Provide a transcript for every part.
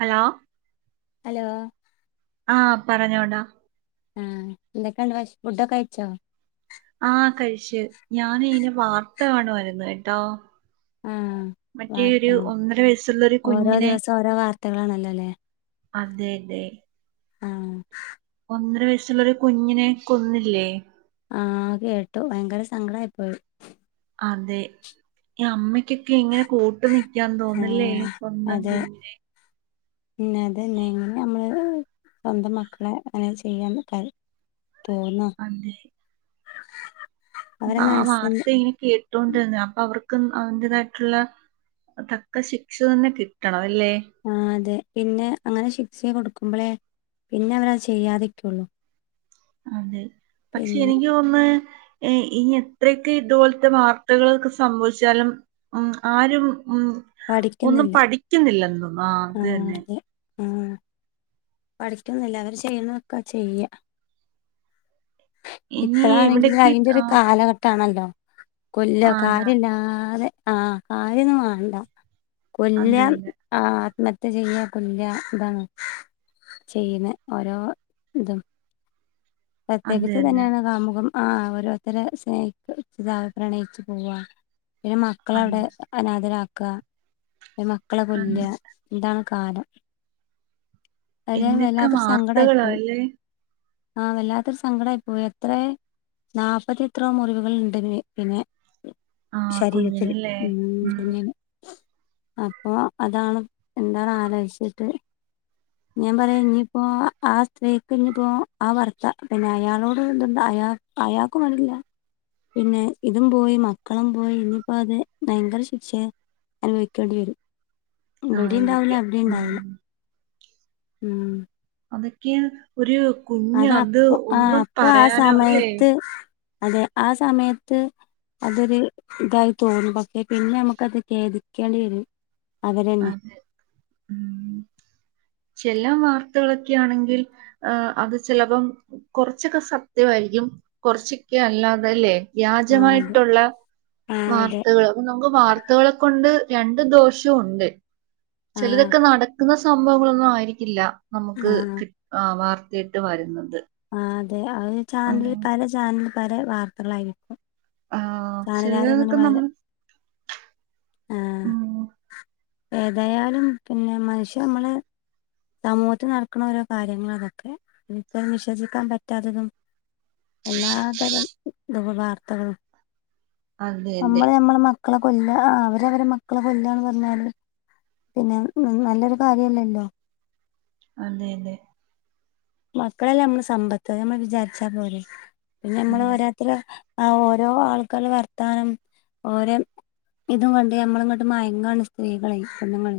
Hello hello ആ പറഞ്ഞോടാ ആഹ് എന്തൊക്കെയണ്ട് ഫുഡൊക്കെ അയച്ചോ ആഹ കഴിച്ചേ ഞാന ഇനെ വാർത്ത കാണവായിരുന്നു കേട്ടോ ആഹ് മറ്റേ ഒരു വാർത്ത ഒന്നര വയസ്സുള്ള ഒരു കുഞ്ഞിനെ കുത്തകളാണല്ലോ അല്ലേ അതെതെ ഉം ഒന്നര വയസ്സുള്ളൊരു കുഞ്ഞിനെ കൊന്നില്ലേ ആ കേട്ടു ഭയങ്കര സങ്കട ആപ്പോ അതെ അമ്മയ്ക്കൊക്കെ എങ്ങനെ കട്ട് ന ഞാൻ തോന്നില്ലേ ആഹ് സ്വന്തം കുഞ്ഞിനെ പിന്ന അതന്നെ ഇങ്ങനെ നമ്മള് സ്വന്തം മക്കളെ അങ്ങനെ ചെയ്യാൻ കാര് അത അപ്പ അവരെ ആ മനസ്സിന് വാർത്ത ഇങ്ങനെ കേട്ടോൊണ്ടന്ന അപ്പൊ അവർക്ക് അവന്റേതായിട്ടുള്ള തക്ക ശിക്ഷ തന്നെ കിട്ടണം അല്ലേ ആ അതെ പിന്നെ അങ്ങനെ കൊടുക്കുമ്പോളേ പിന്നെ അവരത് ചെയ്യാതിരിക്കുള്ളു അതെ പക്ഷെ എനിക്ക് ഒന്ന് ഇനി എത്രയൊക്കെ ഇതുപോലത്തെ വാർത്തകളൊക്കെ സംഭവിച്ചാലും ഉം ആരും ഉം ഒന്നും പഠിക്കുന്നില്ല പഠിക്കുന്നില്ലന്തോന്നാ അത്ന്നെ ആ പഠിക്കുന്നില്ല അവര് ചെയ്യണ നക്ക ചെയ്യ ഇനി ഇപ്പഴാണെങ്കില് ഇവിടേക്ക് അതിന്റെ ആ ഒരു കാലഘട്ടമാണല്ലോ കൊല്ല ആണ് കാര്യല്ലാതെ ആ കാര്യൊന്നും വേണ്ട അത് കൊലൻ തന്നെ ആ മത്തെ ചെയ്യാപ്പല്ല ഇതാണ് ചെയ്യുന്ന ഓരോ ഇതും അത് പ്രത്യേകി തന്നെ തന്നെയാണ് കാമുഖം ആ ഓരോരുത്തര സ്നേഹിതാവ് പ്രണയിച്ചു പോവവാ ഒരു മക്കളെ അവിടെ അത് അനാഥരാാക്കുക ഒരു മക്കളെ അത് കൊല്ല എന്താണ് കാലം അത എന്തൊക്കെ വല്ലാത്തൊരു സങ്കട ആയിപ്പോയി വാർത്തകളല്ലേ ആ വല്ലാത്തൊരു സങ്കടംമായി പോ എത്ര നാല്പ്പത്തി എത്രോ മുറിവുകൾുണ്ട് പിന്നെ ആ ശരീരത്തില് കുഞ്ഞിനല്ലേ ഉം.... കുഞ്ഞിന് അപ്പൊ അതാണ് എന്താ ആലോചിച്ചിട്ട് ഞാൻ പറയാ ഇനിപ്പോ ആ സ്ത്രീക്ക് ഇനി പോ ആ വർത്ത പിന്നെ അയാളോട് എന്ണ്ട് അയാ അയാക്കും മതില്ല പിന്നെ ഇതും പോയി മക്കളും പോയി ഇനിപ്പോ അത് ഭയങ്കര ശിക്ഷ അനുഭവിക്കേണ്ടി വരും ഇവിടെ ഉണ്ടാവില്ല ആയിരിക്കും എവിടെ ഉണ്ടാവില്ല ഉം ഉം അതൊക്കെ ഒരു കുഞ്ഞ് അത അത് അപ്പൊ ആ ഒന്നും അപ്പൊ ആ പറയാനോ അല്ലേ സമയത്ത് അതെ ആ സമയത്ത് അതൊരു ഇതായി തോന്നും പക്ഷേ പിന്നെ നമുക്ക് അത് ഖേദിക്കേണ്ടി വരും അവരന്നെ അതെ ചല്ലാം വാർത്തകളൊക്കൊണെങ്കിൽ അത് ചിലപ്പോം കുറച്ചൊക്കെ സത്യമായിരിക്കും കൊറച്ചിക്ക അല്ലാതല്ലേ ആ അതെ വ്യാജമായിട്ടുള്ള ആ അതെ വാർത്തകൾ അപ്പൊ നമുക്ക് വാർത്തകളെ കൊണ്ട് രണ്ടു ദോഷവും ഉണ്ട് ആ ചിലതൊക്കെ നടക്കുന്ന സംഭവങ്ങളൊന്നും ആയിരിക്കില്ല നമുക്ക് ആഹ് ക വാർത്തയിട്ട് വരുന്നത് ആഹ് അതെ ചാനലിൽ ഉം പല ചാനല പല വാർത്തകളായിരിക്കും ആഹ് സാണകാര അങ്ങനെ ചിലതൊക്കെ വ നമ്മൾ ആ ഉം ഏതായാലും പിന്നെ മനുഷ്യ നമ്മള് സമൂഹത്തിൽ നടക്കുന്ന ഓരോ കാര്യങ്ങൾ അതൊക്കെ എനിക്ക് വിശ്വസിക്കാൻ പറ്റാത്തതും എല്ലാ തരം ഇ വാർത്തകളും അതെ അതെ നമ്മള് നമ്മള മക്ക മക്കളെ കൊല്ല ആ അവര് അവരെ മക്കളെ കൊല്ലന്ന് പറഞ്ഞല് പിന്നെ ഉ നല്ലൊരു കാര്യല്ലല്ലോ? അതെ അതെ മക്കളല്ലേ നമ്മള് സമ്പത്ത് നമ്മൾ വിചാരിച്ചാ പോലെ പിന്നെ നമ്മള് അതെ ഓരോരുത്തരെ ആ ഓരോ ആൾക്കരെ വർത്താനം ഓരോ ഇതും കണ്ട് ഞമ്മള ഇങ്ങോട്ട് മയങ്ങാണ് സ്ത്രീകളെ പോണ്ണൂങ്ങൾ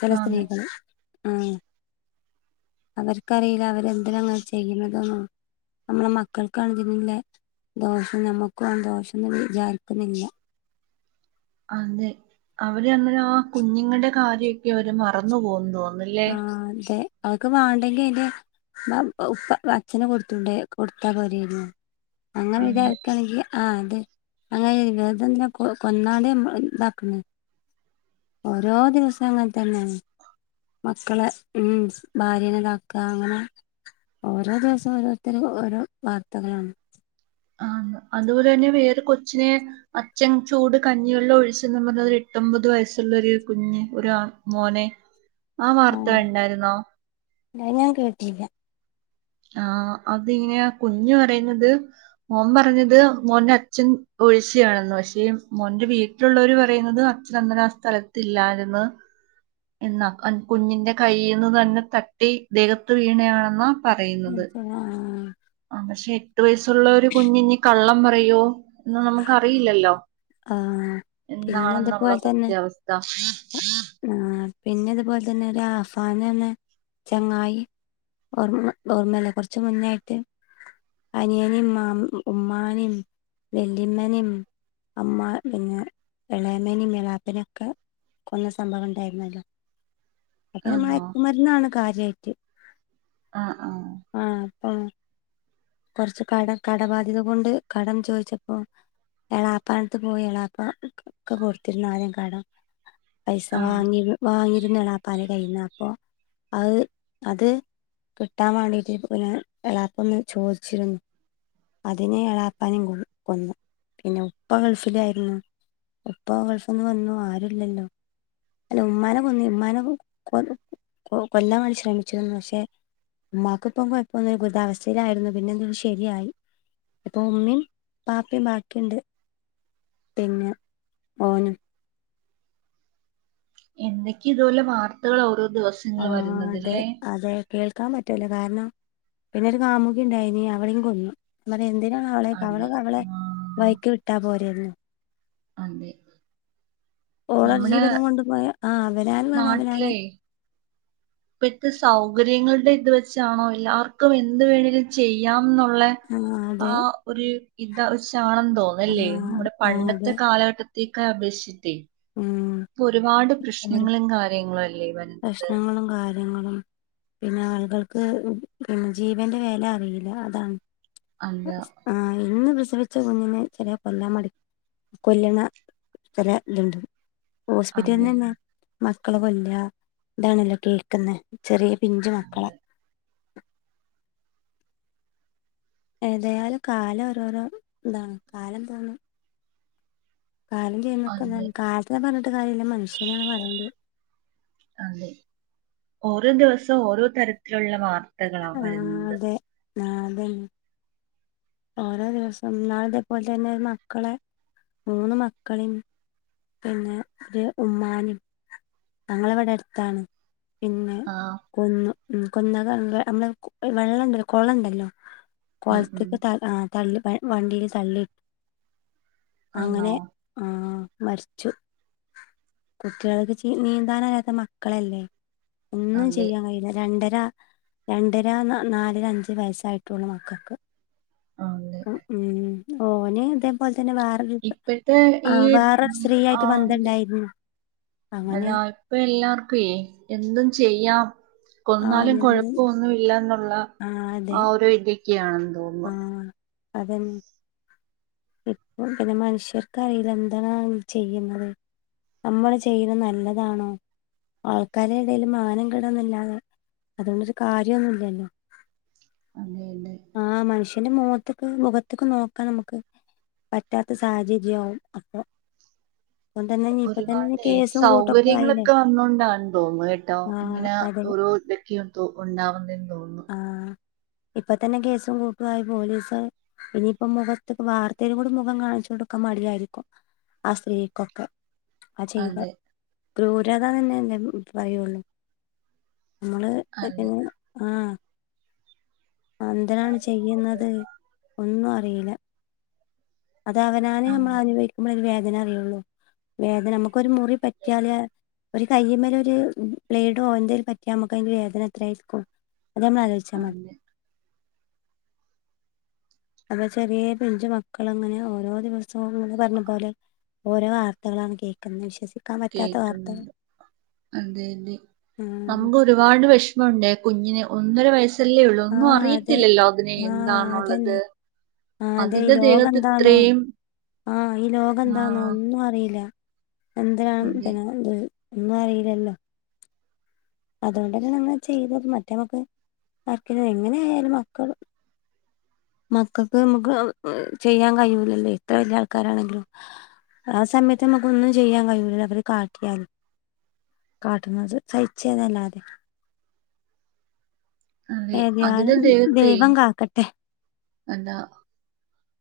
ചില ആണ് സ്ത്രീകൾ ഉ അവർക്കറിയില്ല അവരെന്തിന അങ്ങനെ ചെയ്യുന്നതന്നു നമ്മള മക്കൾക്കണ്ന്നില്ല ദോഷം നമ്മുക്കും ആ ദോഷംന്ന് വിചാരിക്കുന്നില്ല. അതെ അവര്മില് ആ കുഞ്ഞുങ്ങളുടെ കാര്യൊക്കെ അവര് മറന്നു പോകുന്നു. തോന്നുന്നല്ലേ ആ അതെ അവൊക്ക് വേണ്ടെങ്കി അതിന്റെ ഉപ്പ അച്ച്ചഛന കൊടുത്തണ്ട കൊടുത്താൽ പോരായിരുന്നു. അങ്ങനെ അതെ ഇതക്കയാണെങ്കിൽ ആ അങ്ങനെ വേതം കൊ കൊന്നാതെ ഇതാക്ക്ണ്. ഓരോ ദിവസ അങ്ങനെ തന്നെയാണ്. മക്കളെ ഉം ഭാര്യനെതാക്ക അങ്ങനെ ഓരോ ദിവസം ഓരോരുത്തരും ഓരോ വാർത്തകളാണ്. ആന്ന് അതുപോലെ തന്നെ വേറെ കൊച്ചിനെ. അച്ചൻ ചൂട് കഞ്ഞിയെള്ള ഒഴിച്ചന്ന്. പറഞ്ഞ് എട്ടൊമ്പത് വയസ് ള്ളരു കുഞ്ഞഞ് ഒരു മോനെ ആ ആഹ് വാർത്ത ഉണ്ടായിരുന്നോ? അത് ഞാൻ കേട്ടില ആഹ അതിങ്ങനെയാ കുഞ്ഞ് പറയുന്നത് മോൻ പറഞ്ഞത് മോന്റെ അച്ഛൻ പൊള്ളിച്ചതാനാന്നു പക്ഷേ മോൻ വീട്ടിലുള്ളവര് പറയുന്നത് അച്ഛൻ അങ്ങനെ ആ സ്ഥലത്തില്ലയിന് എന്നാ കുഞ്ഞിന്റെ കയ്യിൽ നിന്ന് തന്നെ തട്ടി ദേഹത്ത് വീണയാണെന്നാ? പറയുന്നത് ആ ആ ആ പക്ഷെ എട്ടു വയസ്സുള്ള ഒരു കുഞ്ഞിനി കള്ളം പറയോ? എന്നന്ന് നമുക്ക്റിയില്ലല്ലോ? ആഹ് പിന്നെ എന്താണെന്നമ്മള സത്യാവസ്ഥ ആ പിന്നെ അതുപോലെ തന്നെ ഒരു ആഫാനന്ന ചങ്ങായി ഓർമ്മ ഓർമ്മല്ല കുറച്ച് മുന്നായിട്ട്. അനിയനും മാ ഉമ്മാനും വെല്ലിമ്മനും അമ്മ പിന്നെ ഇളയമേനി മേളാപ്പനൊക്കെ ന്ന സംഭവം ഉണ്ടായിരുന്നല്ലോ? അന്നെ ആണോ മയക്കുമരുന്നാണ് കാര്യമായിട്ട്. ആഹ ആഹ അ കൊറച്ച് കട കടബാധ്യത കൊണ്ട് കടം ചോദിച്ചപ്പോ? എളാപ്പനത്ത് പോയി എളാപ്പ ഒക്കെ കൊടുത്തിന്നു ആദ്യം കാടം പൈസ ആഹ് വാങ്ങി വാങ്ങിരുന്നളാപ്പാല [unintelligible] അപ്പോ അത് അത് കിട്ടാൻ വേണ്ടിട്ട് പിന്നെ എളപ ഒന്ന് ചോദിച്ചിരുന്നു. അതിനെ ഇളാപ്പാനും കൊ കൊന്നു പിന്നെ ഉപ്പ ഗൾഫിലായിരുന്നു. ഇപ്പ ഗൾഫ് ഒന്നന്ന് വന്നു ആരുല്ലല്ലോ? അല്ല ഉമ്മാനെ കൊന്നി ഉമ്മാനെ കൊ കൊ കൊല്ലാൻ വേണ്ടി ശ്രമിച്ചിരുന്നു പക്ഷെ ഉമ്മാക്ക് ഇപ്പൊ കുഴപ്പമൊന്നുമില്ല ദുരിതാവസ്ഥ ലയിരുന്നു പിന്നെ എന്ത ശരിയായി ഇപ്പൊ ഉമ്മയും പാപ്പയും ബാക്കിയുണ്ട് പിന്നെ ഓനും എന്തൊക്കെയ ഇതുപോലെ വാർത്തകൾ ഓരോ ആ ദിവസങ്ങളും അതെ വരുന്നതല്ലേ? അതെ കേൾക്കാൻ പറ്റുവല്ലോ കാരണം പിന്നെ ഒരു കാമുുകി ഉണ്ടായിനി അവളിം കൊന്നു. അ എന്തിനാണ് അവളെ അവള് അതെ അവളെ ആഹ് വയ്ക്ക് വിട്ടാ പോരരുന്നോ? അതെ ഓള നമ്മുടെ ജീവിതം കൊണ്ടു പോയ ആ അവനാനാ വേണം അവനാന്. ഇപ്പത്തെ സൗകര്യങ്ങളുടെ ഇത് വെച്ചാണോ എല്ലാവർക്കും എന്ത് വേണമേിലും ചെയ്യാം. നുള്ള ആ ആ അതെ ഒരു ഇതാ ചാണ് ആ തോന്നല്ലേ നമ്മുടെ ആ പണ്ടത്തെ അതെ കാലഘട്ടത്തേക്കെ അപേക്ഷി ഉം ഇപ്പൊ ഒരുപാട് ഓരോ പ്രശ്നങ്ങളും കാര്യങ്ങളും അല്ലേ വരുന്നത് പ്രശ്നങ്ങളും കാര്യ യ പിന്നെ ആളുകൾക്ക് ആ ജീവന്റെ വെല അറിയില്ല അതാണ് അല്ല ആഹ് ഇന്ന് പിച്ചവെച്ച കുഞ്ഞിനെ ചില കൊല്ലാമടി കൊല്ലുന്ന ചില ഇതുണ്ട് ഹോസ്പിറ്റലിൽ അതെ നിന്ന് മക്കളെ കൊല്ലുഅ ഇതാണല്ലോ കേക്കുന്ന ചെറിയ പിഞ്ചു മക്കളെ അതെ ഏതായാലും കാലം ഓരോരോ ഇതാണ് കാലം എന്തുന്ന് കാലം ചെയ്യുന്നൊക്കെ അതെ ത് കാലത്തിനെ പറഞ്ഞിട്ട് കാര്യല്ല മനുഷ്യനെയാണ് പറയണ്ടത് അതെ ഓരോ ദിവസം ഓരോ തരത്തിലുള്ള വാർ വാർത്തകളാ വരുന്ത്‌ നാ ദെൻ ഓരോ ദിവസം ഇന്നാളെത്തെപോലെ തന്നെ മക്കളെ മൂന്ന് മക്കളെയും പിന്നെ ഒരു ഉമ്മാനും നങ്ങളവിടെ അടുത്താണ് പിന്നെ ആഹ് കൊന്ന് മ് കൊന്നതാന്റ്‌റെ അമ്മളെ കു വെള്ളംണ്ടല്ലോ കൊളം ണ്ടല്ലോ ഉം ഉം കൊളത്തേക്ക് ത ആ തള്ളി വെ വണ്ടിയില് തള്ളി ആണോ അങ്ങനെ ആ മരിച്ചു കുട്ടികൾക്ക് ച്ചി നീന്താനറിയാത്ത മക്കളല്ലേ ഒന്നും അതെ ചെയ്യാൻ കഴിയില്ല രണ്ടര ര രണ്ടര ന നാലര അഞ്ച വയസ്സായിട്ടുള്ള മക്കക്ക് അതെ ഉം ഓനെ ഇത തന്നെ വേറെരു ഇപ്പഴത്തെ ആ ഈ വേറെര് സ്ത്രീ ആയിട്ട് ബന്ധമുണ്ടായിരുന്നു അതാ ഇപ്പ എല്ലാർക്കേ എന്തും ചെയ്യാം ആ കൊന്നാലും എന്ത് കൊഴപ്പൊന്നുല്ല എന്നുള്ള ആ ഒരു ഇതൊക്കെയാണ് ആഹ അതെ മ് പ്പ് പിന്നെ മനുഷ്യർക്ക് അറിയില്ല എന്താണ് ചെയ്യുന്നത് നമ്മള് ചെയ്യുന്നത് നല്ലതാണോ ആൾക്കാരെ ഇടയില് മാനം കെടന്നല്ലാതെ അതുകൊണ്ടര് കാര്യമൊന്നുമില്ലല്ലോ അതെ അതെ ആഹ് മനുഷ്യന്റെ മുഖത്തൊക്കെ മുഖത്തൊക്കെ നോക്കാം നമുക്ക് പറ്റാത്ത സാഹചര്യവും അപ്പൊ ഇപ്പം തന്നെ ഇപ്പൊ തന്നെ ഒരുപാടെ കേസും കൂട്ടൊക്കെ ആയില്ലേ സൗകര്യങ്ങളൊക്കെ വന്നൊണ്ടാന്ന് തോന്ന് കേട്ടോ ആഹ് ഇങ്ങനെ അതെ ഓരോ [unintelligible] ഉണ്ടാവുന്നെന്ന് തോന്നു ഇപ്പ തന്നെ കേസും കൂട്ടുമായി പോലീസ് പിന്നെയിപ്പം മുഖത്ത് വാർത്തയിലും കൂടി മുഖം കാണിച്ചു കൊടുക്കം മടിയായിരിക്കും ആ സ്ത്രീക്കൊക്കെ ആ ചെയ്ത അതെ ക്രൂരത തന്നെ എന്ത പറയുള്ളൂ നമ്മള് അതെ പിന്നെ ആ എന്തിനാണ് ചെയ്യുന്നത് ഒന്നും അറിയില്ല അത് അവനവനെ അമ്മള് അതെ അനുഭവിക്കുമ്പോഴ വേദന അറിയുള്ളൂ വേദന നമുക്കൊരു മുറി പറ്റിയാല് ഒരു കയ്യേമേൽ ഒരു ബ്ലേഡോ എന്തേൽ പറ്റിയാ അമ്മക്ക് അതിന്റെ വേദന എത്രയ ആയിരിക്കും അത് നമ്മള് ആലോചിച്ചാ മതി അതെ അന്നെ ചെറിയ പിഞ്ചു മക്കളങ്ങനെ ഓരോ ദിവസവുംന്ന് പറഞ്ഞ പോലെ ഓരോ വാർത്തകളാണ് കേക്കന്ന് വിശ്വസിക്കുന്ന കേക്കണുണ്ട് അതെ ത് ആഹ് അമുക്ക് ഒരുപാട് വിഷ മുണ്ടെ കുഞ്ഞിനെ ഒന്നര വയസ്സല്ലേ ഉള്ളു ന്നും ആഹ് അതെ അറിയിത്തില്ലല്ലോ ഇതിനെ എന്താണുള്ളത് ആ അതെ ഈ അതിന്റെ ലോകം ദേഹത്ത് എന്താന്നൊ ഇത്രയും ആഹ ഈ ലോകം ആ, എന്താന്നൊ ഒന്നും അറിയില്ല എന്തിനാണ് അതെ പിന്നെ ഇ ഒന്നു അറിയില്ലല്ലോ അതുകൊണ്ട് തന്നെ നങ്ങ ചെയ്ത മറ്റേ മോക്ക് ആക്കെ എങ്ങനെ യാലും മക്കള് മക്കൾക്ക് നമുക്ക് ചെയ്യാൻ കഴിയൂല്ലല്ലേ ഇത്ര വലിയ ആൾക്കാരാണെങ്കിലും ആ സമയത്ത് നമക്ക് ഒന്നും ചെയ്യാൻ കഴിയൂല അവര് കാട്ടിയാല് കാട്ടുന്നത് സഹിചെനെല്ലാതെ അതെ അതിന്റെ ഏതാലും ദേഹത്തെ ദൈവം കാക്കട്ടെ എന്താ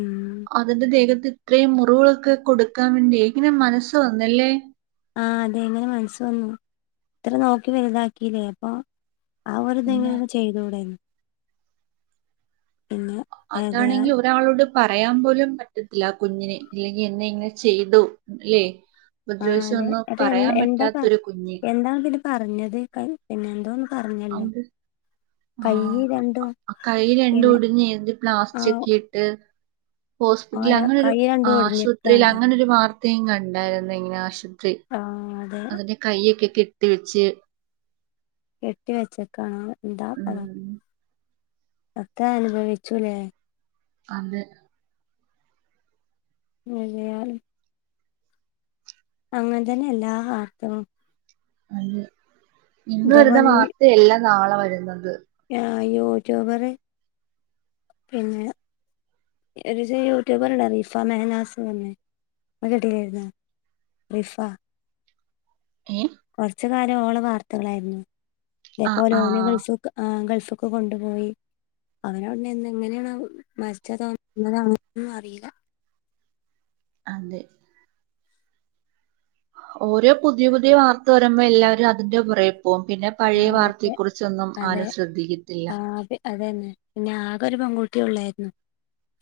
ഉം അതിന്റെ ദേഹത്ത് ഇത്രയും മുറിവുകളൊക്കെ കൊടുക്കാൻ വേണ്ടി ഇങ്ങനെ മനസ്സ് വന്നല്ലേ ആഹ അതെ എങ്ങനെ മനസ് വന്നു ഇത്ര നോക്കി വലുതാക്കില്ലേ അപ്പൊ ആ ഒരിത് എന്താ എങ്കിലും ചെയ്തുകൂടെന്ന് പിന്നെ ഏതായാൽ അതാണെങ്കി ഒരാളോട് പറയാൻ പോലും പറ്റത്തില്ല കുഞ്ഞിനെ അല്ലെങ്കിൽ എന്നെ ഇങ്ങനെ ചെയ്തു അല്ലെ ആ അതെ അതെ എ എന്താ പറ്റാത്തൊരു കുഞ്ഞ് എന്താ പി പറഞ്ഞത് പിന്നെ എന്തോ പറഞ്ഞല്ലോ അത് രണ്ടും ആ കൈ രണ്ടും പിന്നെ ഉടിഞ്ഞു എന്ത് ആ പ്ലാസ്റ്റക്കിട്ട് ഹോസ്പിറ്റല ഓര അങ്ങനൊരു കൈ രണ്ടും ആശുപത്രിയിൽ ഒടിഞ്ഞേക്കാണ് അങ്ങനെൊരു വാർത്തയും കണ്ടായിരുന്ന ഇങ്ങനെ ആശു ആ അതെ അതിന്റെ കൈഒക്കെ കെട്ടി വെച്ച് കെട്ടി വെച്ചക്കാണ് എന്താ പറ ഉം അത അനുഭവിച്ചുല്ലേ അന്ത് മന്നയാണ് അങ്ങന തന്നെ എല്ലാ ആർഥവും അത് ഇന്ന് വരുന്ന ഈ, വാർത്ത അല്ല നാളെ വരുന്നത് ആ യൂട്യൂബർ പിന്നെ ഒരു യൂട്യൂബർ ഉണ്ട് റിഫ മെഹനാസ് എന്ന് പറഞ്ഞ കേട്ടിന്ന നിഫാ ഉമ്മ് കുറച്ചു കാലം ഓള്ളു വാർത്തകളായിരുന്നു ആ ഇതേപോലെ ആ ഓ ഗൾഫ് ഗൾഫ് ക്ക് കൊണ്ടുപോയി അവനോണ്ട് എന്തെങ്ങനെയാണ് മരിച്ചാതാണോ കൊന്നതാണൊന്നും അറിയില്ല [inaudible] അതെ ഓരോ പുതിയ പുതിയ വാർത്ത വരുമ്പോ എല്ലാവരും അതിന്റെ പുറ അപ്പോ പിന്നെ പഴയ ആഹ് അതെ വാർത്തയെക്കുറിച്ചൊന്നും അതെ ആരും ശ്രദ്ധിക്കത്തില്ല ഒക്കെള്ളായിരുന്നു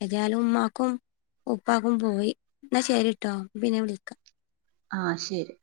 ഏതായാലും ഉമ്മാക്കും ഉപ്പാക്കും പോയി എന്നാ ശേരിട്ടോ പിന്നെ വിളിക്കാം ആഹ ശരി